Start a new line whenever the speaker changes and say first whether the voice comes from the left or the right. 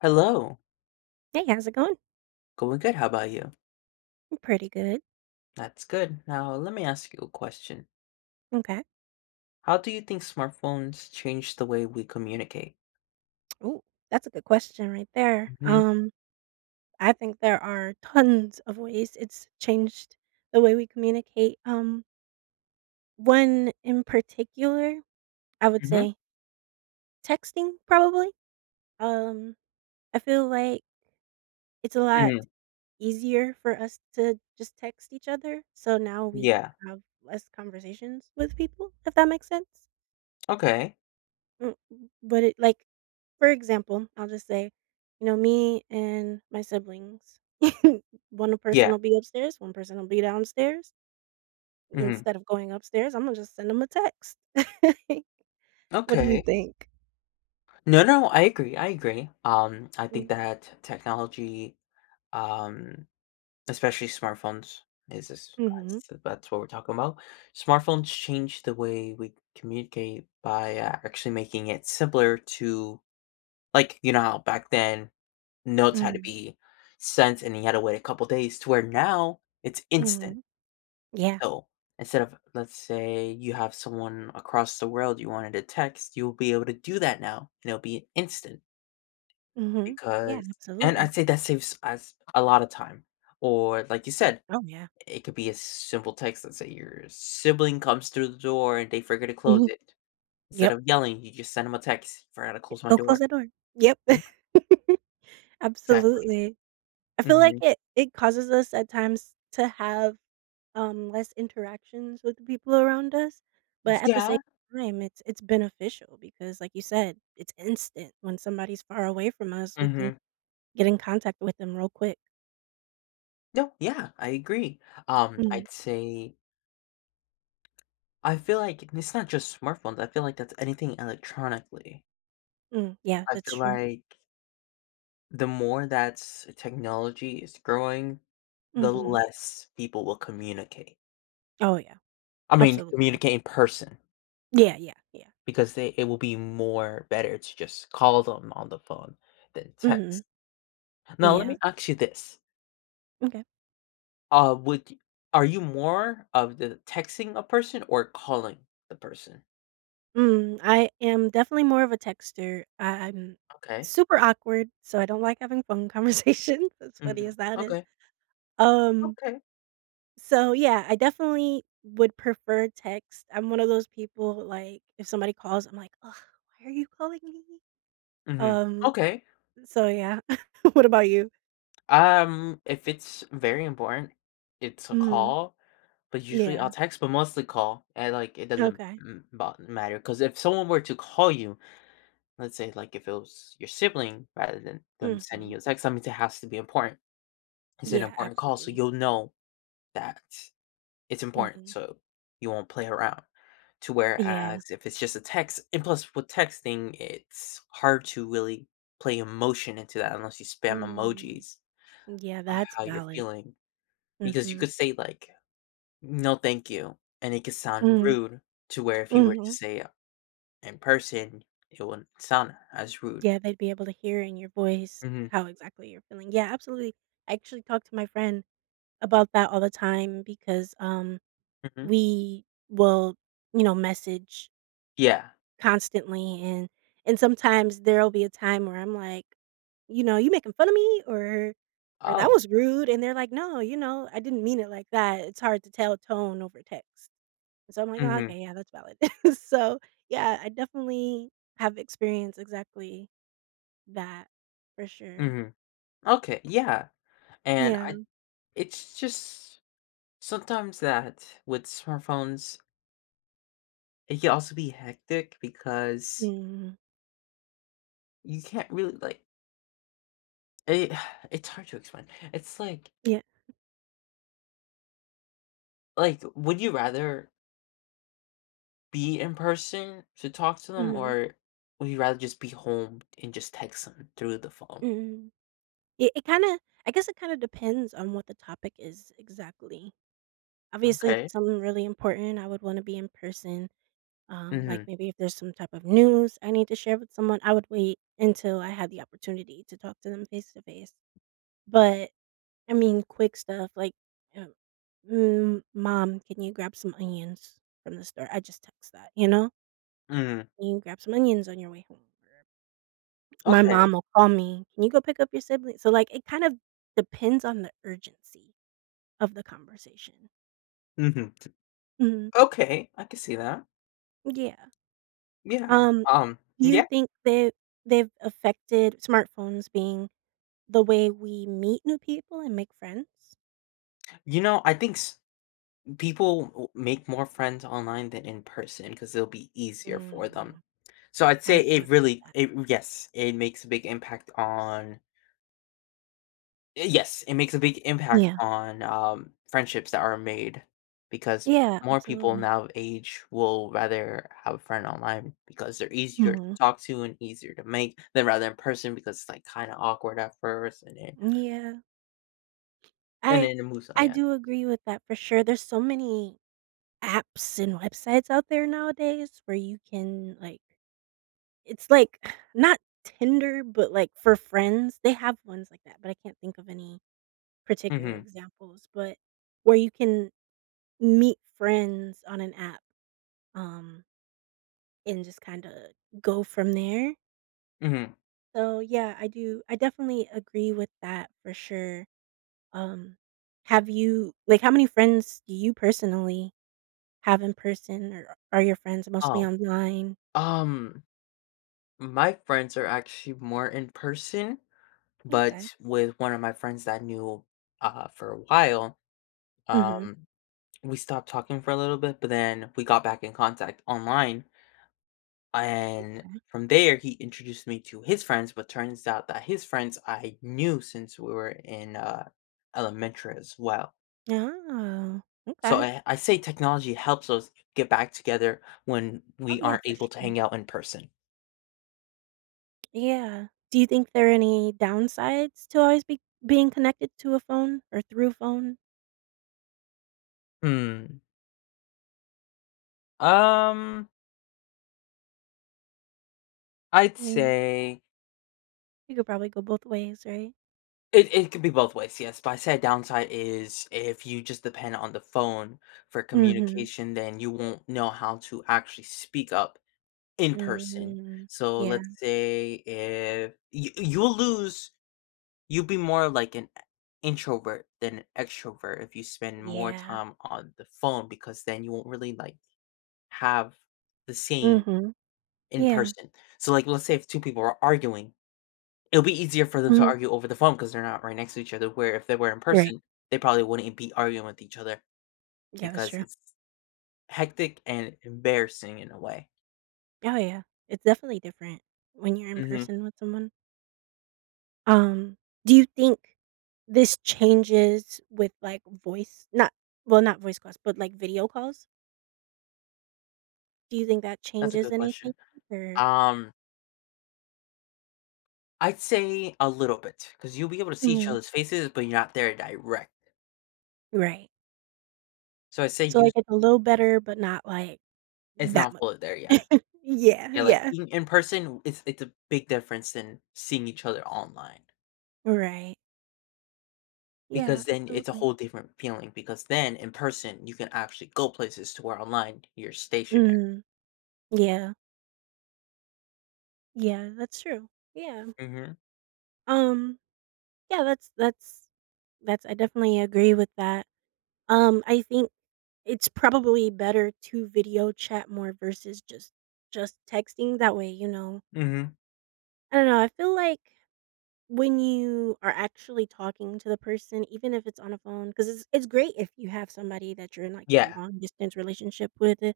left: Hello.
right: Hey, how's it going?
left: Going good, how 'bout you?
right: M pretty good.
left: That's good, now let me ask you a question.
right: Okay.
left: How do you think smartphones change the way we communicate?
right: Ooh, that's a good question right there,
left: Mhm.
right: um, I think there are tons of ways it's changed the way we communicate. Um one in particular, I would
left: Mhm.
right: say texting probably? Um, I feel like it's a lot
left: Mhm.
right: easier for us to just text each other, so now we
left: Yeah.
right: have less conversations with people, if that makes sense.
left: Okay.
right: Mm, but it, like for example, I'll just say, you know, me and my siblings, one person
left: Yeah.
right: will be upstairs, one person will be downstairs
left: Mhm.
right: ...instead of going upstairs, Imma just send 'em a text. What do you
left: Okay.
right: think?
left: No, no, I agree, I agree. Um, I think
right: Mm.
left: that technology, um, especially smartphones is a s, [unintelligible]
right: Mhm.
left: s bu that's what we're talking ‘bout. Smartphones change the way we communicate by a actually making it simpler to, like, you know how back then notes had to
right: Mhm.
left: be sent and you had to wait a couple days to where now it's instant.
right: Mhm. Yeah.
left: So, instead of, let's say you have someone across the world you wanted to text, you'll be able to do that now and it'll be instant.
right: Mhm. Yeah,
left: Because and
right: absolutely.
left: I'd say that saves us a lotta time, or, like you said,
right: Oh, yeah.
left: it could be a simple text, let's say your sibling comes through the door and they forget to close
right: Mhm.
left: it, instead
right: Yep.
left: of yelling, you just send 'em a text, "Forgot to
right: Ye
left: close my
right: "Go close
left: door."
right: that door." Yep.
left: Yeah. Exactly.
right: Absolutely. I feel like
left: Mhm.
right: it it causes us at times to have, um, less interactions with the people around us.
left: [unintelligible]
right: But at the same
left: Yeah.
right: time, it's it's beneficial because, like you said, it's instant. When somebody's far away from us, we can
left: Mhm.
right: get in contact with them real quick.
left: No, yeah, I agree. Um,
right: Mm.
left: I'd say I feel like and it's not just smartphones, I feel like that's anything electronically.
right: Mm, yeah,
left: I
right: that's
left: feel
right: true.
left: like the more thats technology is growing, the
right: Mhm.
left: less people will communicate.
right: Oh, yeah.
left: I mean,
right: Absolutely.
left: communicate in person
right: Yeah. Yeah. Yeah.
left: because they it will be more better to just call them on the phone than
right: Mhm.
left: text. Now, let
right: Yeah.
left: me ask you this.
right: M'kay.
left: Uh, would y are you more of the texting a person or calling the person?
right: Mm, I am definitely more of a texter. I I'm
left: Okay.
right: super awkward, so I don't like having phone conversations, as funny
left: Mhm.
right: as that is.
left: Okay.
right: Um
left: Okay.
right: So, yeah, I definitely would prefer text. I'm one of those people, like, if somebody calls, I'm like, "Ugh, why are you calling me?"
left: Mhm,
right: Um,
left: okay.
right: uh, so, yeah, what about you?
left: Um, if it's very important, it's a
right: Mhm.
left: call, but usually, I'll
right: Yeah.
left: text, but mostly call, and, like, it doesn't
right: Okay.
left: m bo matter, 'cause if someone were to call you, let's say, like, if it was your sibling, rather than them sending
right: Mhm.
left: you a text, that means it has to be important. It's an
right: Yeah,
left: important call so
right: absolutely.
left: you'll know that it's important,
right: Mhm.
left: so you won't play around. To
right: Yeah.
left: whereas if it's just a text and plus, with texting, it's hard to really play emotion into that unless you spam
right: Mm,
left: emojis
right: yeah, that's
left: how you're
right: valid,
left: feeling because you
right: mhm.
left: could say, like, "No, thank you," and it could sound
right: Mhm.
left: rude, to where if you were to
right: Mhm.
left: say a in person, it wouldn't sound as rude.
right: Yeah, they'd be able to hear in your voice
left: Mhm.
right: how exactly you're feeling. Yeah, absolutely, I actually talk to my friend about that all the time because, um,
left: Mhm.
right: we will, you know, message
left: Yeah.
right: constantly, and and sometimes there'll be a time where I'm like, you know, "You making fun of me?" or or, "That
left: Oh.
right: was rude," and they're like, "No," you know, "I didn't mean it like that." It's hard to tell tone over text. So I'm like, "Ah,
left: Mhm.
right: okay, yeah, that's valid." So, yeah, I definitely have experienced exactly that, for sure.
left: Mhm. Okay, yeah, and I
right: Yeah.
left: it's just sometimes that with smartphones It can also be hectic because
right: Mm.
left: you can't really, like it it's hard to explain, it's like
right: Yeah.
left: Like, would you rather be in person to talk to them,
right: Mhm.
left: or would you rather just be home and just text 'em through the phone?
right: Mhm. It it kinda I guess it kinda depends on what the topic is exactly. Obviously, if
left: Okay.
right: it's something really important, I would wanna be in person. Um, like,
left: Mhm.
right: maybe if there's some type of news I need to share with someone, I would wait until I had the opportunity to talk to them face to face. But, I mean, quick stuff, like, eh, "Mm, mom, can you grab some onions from the store?" I just text that, you know?
left: Mm.
right: "Can you grab some onions on your way home?" My
left: Okay.
right: mom will call me, "Can you go pick up your sibling?" So, like, it kind of depends on the urgency of the conversation.
left: Mhm. T
right: Mhm.
left: Okay, I can see that.
right: Yeah.
left: Yeah,
right: Um,
left: um,
right: you
left: yeah
right: think that they've affected smartphones being the way we meet new people and make friends?
left: You know, I think s people w make more friends online than in person 'cause it'll be easier for them.
right: Mhm,
left: So I'd
right: I
left: say it
right: would do
left: really,
right: that.
left: it yes, it makes a big impact on eh, yes, it makes a big impact
right: Yeah.
left: on, um, friendships that are made because
right: Yeah,
left: more people
right: absolutely.
left: now age will rather have a friend online because they're easier to
right: Mhm.
left: talk to and easier to make, than rather in person because it's, like, kinda awkward at first, and then
right: Mm, yeah.
left: and
right: I
left: then it moves on,
right: I
left: yeah.
right: do agree with that for sure. There's so many apps and websites out there nowadays where you can, like it's, like, not Tinder, but, like, for friends. They have ones like that- but I can't think of any particular
left: Mhm.
right: examples- but where you can meet friends on an app, um and just kinda go from there.
left: Mhm.
right: So, yeah, I do I definitely agree with that for sure. Um. Have you like, how many friends do you personally have in person, or are your friends mostly
left: Oh,
right: online?
left: um, my friends are actually more in person, but
right: Okay.
left: with one of my friends that I knew, uh, for a while,
right: Mhm.
left: um, we stopped talking for a little bit, but then we got back in contact online and
right: Okay.
left: from there, he introduced me to his friends, but turns out that his friends I knew since we were in, uh, elementary as well.
right: Oh,
left: So,
right: okay.
left: eh, I say technology helps us get back together when
right: Oh,
left: we
right: yeah,
left: aren't
right: for
left: able to
right: sure.
left: hang out in person.
right: Yeah. Do you think there are any downsides to always be being connected to a phone or through a phone?
left: Hmm. Um I'd
right: Yeah.
left: say
right: You could probably go both ways, right?
left: It it can be both ways, yes, but I'd say a downside is if you just depend on the phone for
right: Mhm.
left: communication, then you won't know how to actually speak up in person.
right: Mhm.
left: So,
right: Yeah.
left: let's say if you you'll lose you'll be more like an e introvert than extrovert if you spend more
right: Yeah.
left: time on the phone because then you won't really, like, have the same
right: Mhm,
left: in
right: yeah.
left: person. So, like, let's say if 2 people are arguing, it'll be easier for them to
right: Mhm.
left: argue over the phone 'cause they're not right next to each other, where if they were in
right: Right.
left: person they probably wouldn't be arguing with each other
right: Yeah, that's
left: because
right: true.
left: it's hectic and embarrassing in a way.
right: Oh yeah. It's definitely different when you're in
left: Mhm.
right: person with someone. Um, do you think this changes with, like, voice not well, not voice calls, but, like, video calls? Do you think that
left: That's a
right: changes
left: good
right: anything,
left: question.
right: or
left: Um I'd say a little bit, 'cause you'll be able to see each
right: Mhm.
left: other's faces, but you're not there direct.
right: Right.
left: So I say
right: So,
left: use
right: like, it's a little
left: Mm.
right: better, but not, like,
left: It's
right: that
left: not
right: much
left: fully there
right: different.
left: yet.
right: Yeah,
left: Yeah, like,
right: yeah.
left: being in person, w it's it's a big difference than seeing each other online.
right: Right. Yeah,
left: Because then it's a
right: absolutely.
left: whole different feeling, because then, in person, you can actually go places, to where online, you're stationary.
right: Mhm. Yeah. Yeah, that's true, yeah.
left: Mhm.
right: Um, yeah, that's that's that's I definitely agree with that. Um, I think it's probably better to video chat more versus just just texting, that way, you know
left: Mhm.
right: I don't know, I feel like, when you are actually talking to the person, even if it's on a phone, 'cause it's it's great if you have somebody that you're in, like, a
left: Yeah.
right: long-distance relationship with, uh,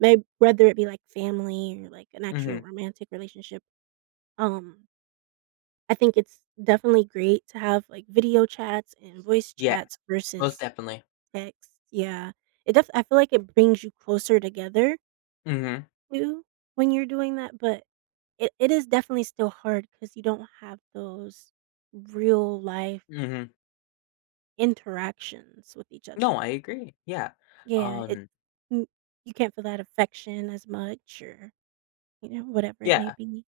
right: may whether it be, like, family or, like, an actual
left: Mhm.
right: romantic relationship, um I think it's definitely great to have, like, video chats and voice
left: Yeah,
right: chats
left: most
right: versus
left: definitely.
right: text, yeah. It def I feel like it brings you closer together
left: Mhm.
right: too, when you're doing that, but, it it is definitely still hard 'cause you don't have those real-life
left: Mhm.
right: interactions with each
left: No,
right: other.
left: I agree, yeah.
right: Yeah, it
left: Um
right: mm you can't feel that affection as much or you know, whatever it may
left: Yeah.
right: be.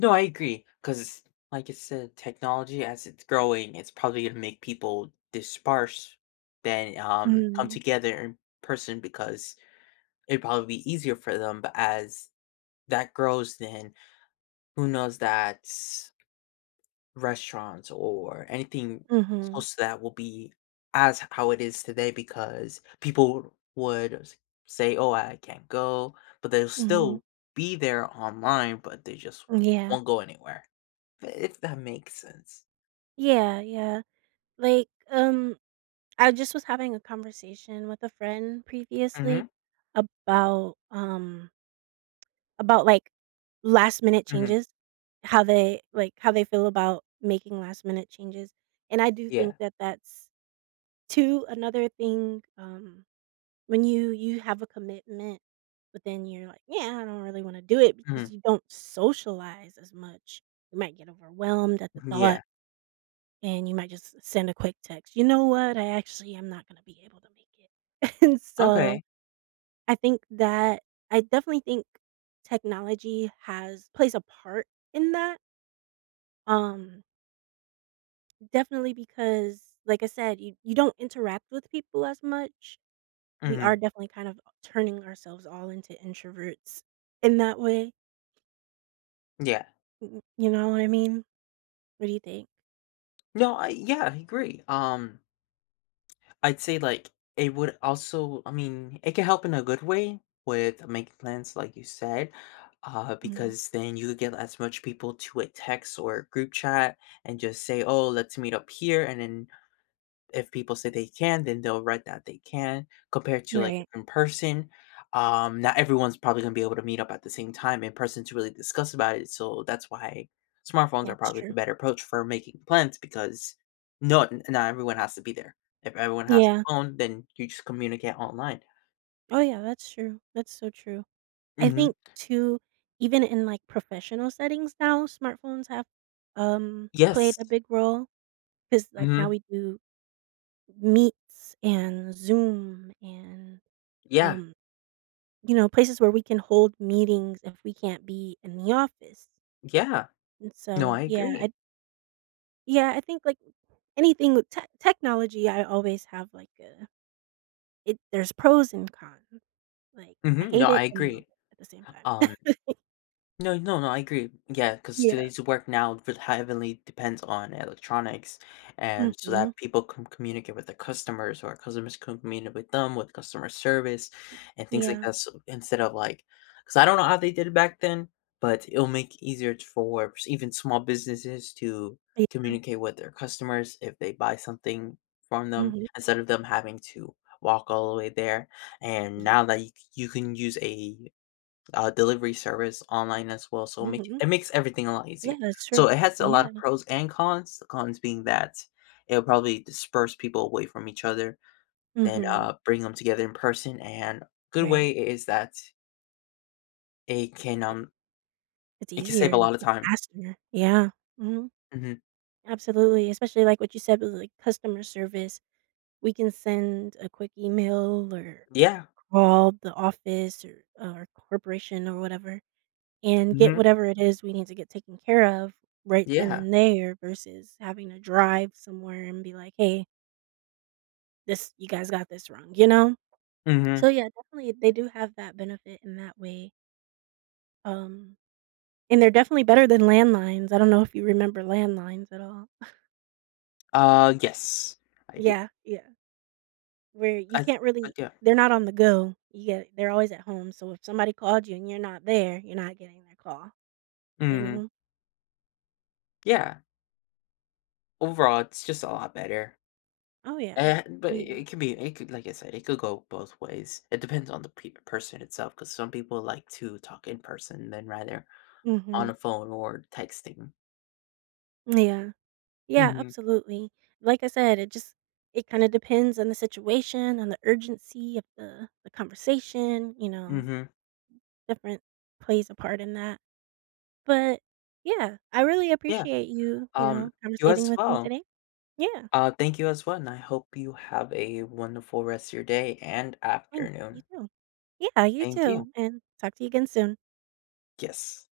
left: No, I agree. 'Cause, like you said, technology, as it's growing, it's probably gonna make people disperse than, um, come
right: Mhm.
left: together in person because it'd probably be easier for them. But as that grows, then who knows that restaurants or anything
right: Mhm.
left: close to that will be as how it is today because people would s say, "Oh, I I can't go," but they'll
right: Mhm.
left: still be there online, but they just
right: Mm, yeah.
left: won't go anywhere, if that makes sense.
right: Yeah, yeah. Like, um, I just was having a conversation with a friend previously
left: Mhm.
right: about, um about, like, last minute
left: Mhm.
right: changes, how they, like, how they feel about making last minute changes, and I do
left: Yeah.
right: think that that's, too, another thing, um, when you you have a commitment, but then you're like, "Yeah, I don't really wanna do it because
left: Mhm.
right: you don't socialize as much," you might get overwhelmed at the
left: Mhm,
right: thought
left: yeah.
right: and you might just s send a quick text, "You know what? I actually am not gonna be able to make it." And so,
left: Okay.
right: I think that I definitely think technology has plays a part in that? Um definitely because like I said, you you don't interact with people as much. We are
left: Mhm.
right: definitely kind of turning ourselves all into introverts in that way.
left: Yeah.
right: Mm-mm, you know what I mean? What do you think?
left: No, I yeah, I agree. Um I'd say, like, it would also I mean, it can help in a good way with making plans, like you said, uh,
right: Mhm.
left: because then you get as much people to a text or group chat and just say, "Oh, let's meet up here," and then if people say they can, then they'll write that they can compared to, like,
right: Right.
left: in person. Um, not everyone's probably gonna be able to meet up at the same time in person to really discuss about it, so that's why smartphones
right: Yeah,
left: are
right: it's
left: probably the
right: true.
left: better approach for making plans because not not everyone has to be there. If everyone has a
right: Yeah.
left: phone, then you just communicate online.
right: Oh, yeah, that's true. That's so true. I
left: Mhm.
right: think, too, even in, like, professional settings now, smartphones have, um, played
left: Yes.
right: a big role 'cause, like, now
left: Mhm.
right: we do Meets and Zoom and,
left: Yeah.
right: um, you know, places where we can hold meetings if we can't be in the office.
left: Yeah.
right: And,
left: No,
right: so,
left: I
right: yeah
left: agree.
right: I'd Yeah, I think, like, anything with tech technology, I always have, like, a it there's pros and cons. Like, I
left: Mhm. No,
right: hate
left: I
right: it and I love
left: agree.
right: it at the same time.
left: Um no no no, I agree. Yeah, 'cause
right: Yeah.
left: today's work now will heavily depends on electronics and so that
right: Mhm.
left: people can communicate with their customers or customers communicate with them with customer service and things like
right: Yeah.
left: that, so instead of, like 'cause I don't know how they did it back then, but it'll make easier t Forbes even small businesses to
right: [unintelligible]
left: communicate with their customers if they buy something from them
right: Mhm.
left: instead of them having to walk all the way there. And
right: Yeah.
left: now that you c you can use a, uh, delivery service online as well, so make
right: Mhm.
left: it it makes everything a lot
right: Yeah,
left: easier.
right: that's true.
left: So it has a lot of
right: Yeah.
left: pros and cons, the cons being that it'll probably disperse people away from each other, then,
right: Mhm.
left: uh, bring 'em together in person, and good
right: Right.
left: way is is that it can,
right: It
left: um
right: It's
left: it can save
right: easier
left: a
right: and
left: lot of
right: it's
left: time.
right: faster. Yeah. Mhm.
left: Mhm.
right: Absolutely, especially, like, what you said with, like, customer service. We can send a quick email or or
left: Yeah.
right: call the office, er, or corporation or whatever and get
left: Mhm.
right: whatever it is we need to get taken care of right then
left: Yeah.
right: and there versus having to drive somewhere and be like, "Hey." This You guys got this wrong, you know? So,
left: Mhm.
right: yeah, definitely, they do have that benefit in that way um, and they're definitely better than landlines, I don't know if you remember landlines at all.
left: Uh, yes, I di
right: Yeah, yeah, where you can't really
left: [unintelligible]
right: They're not on the go. Yeah, they're always at home, so if somebody called you and you're not there, you're not getting their call, you
left: Mhm.
right: know?
left: Yeah. Overall, it's just a lot better,
right: Oh yeah.
left: and but
right: Oh,
left: i
right: yeah.
left: it could be it could like I said, it could go both ways, it depends on the peop person itself, 'cause some people like to talk in person than rather on
right: Mhm.
left: a phone or texting.
right: Mm, yeah. Yeah
left: Mhm.
right: absolutely. Like I said, it just it kinda depends on the situation and the urgency of the the conversation, you know,
left: Mhm.
right: different plays a part in that. But, yeah, I really
left: Yeah,
right: appreciate you, you
left: um,
right: know,
left: you
right: conversating
left: as
right: with me
left: well.
right: today. Yeah.
left: Uh, thank you as well, I hope you have a wonderful rest of your day and
right: Thanks, you
left: afternoon.
right: too. Yeah, you
left: Thank you.
right: too, and talk to you again soon.
left: Yes.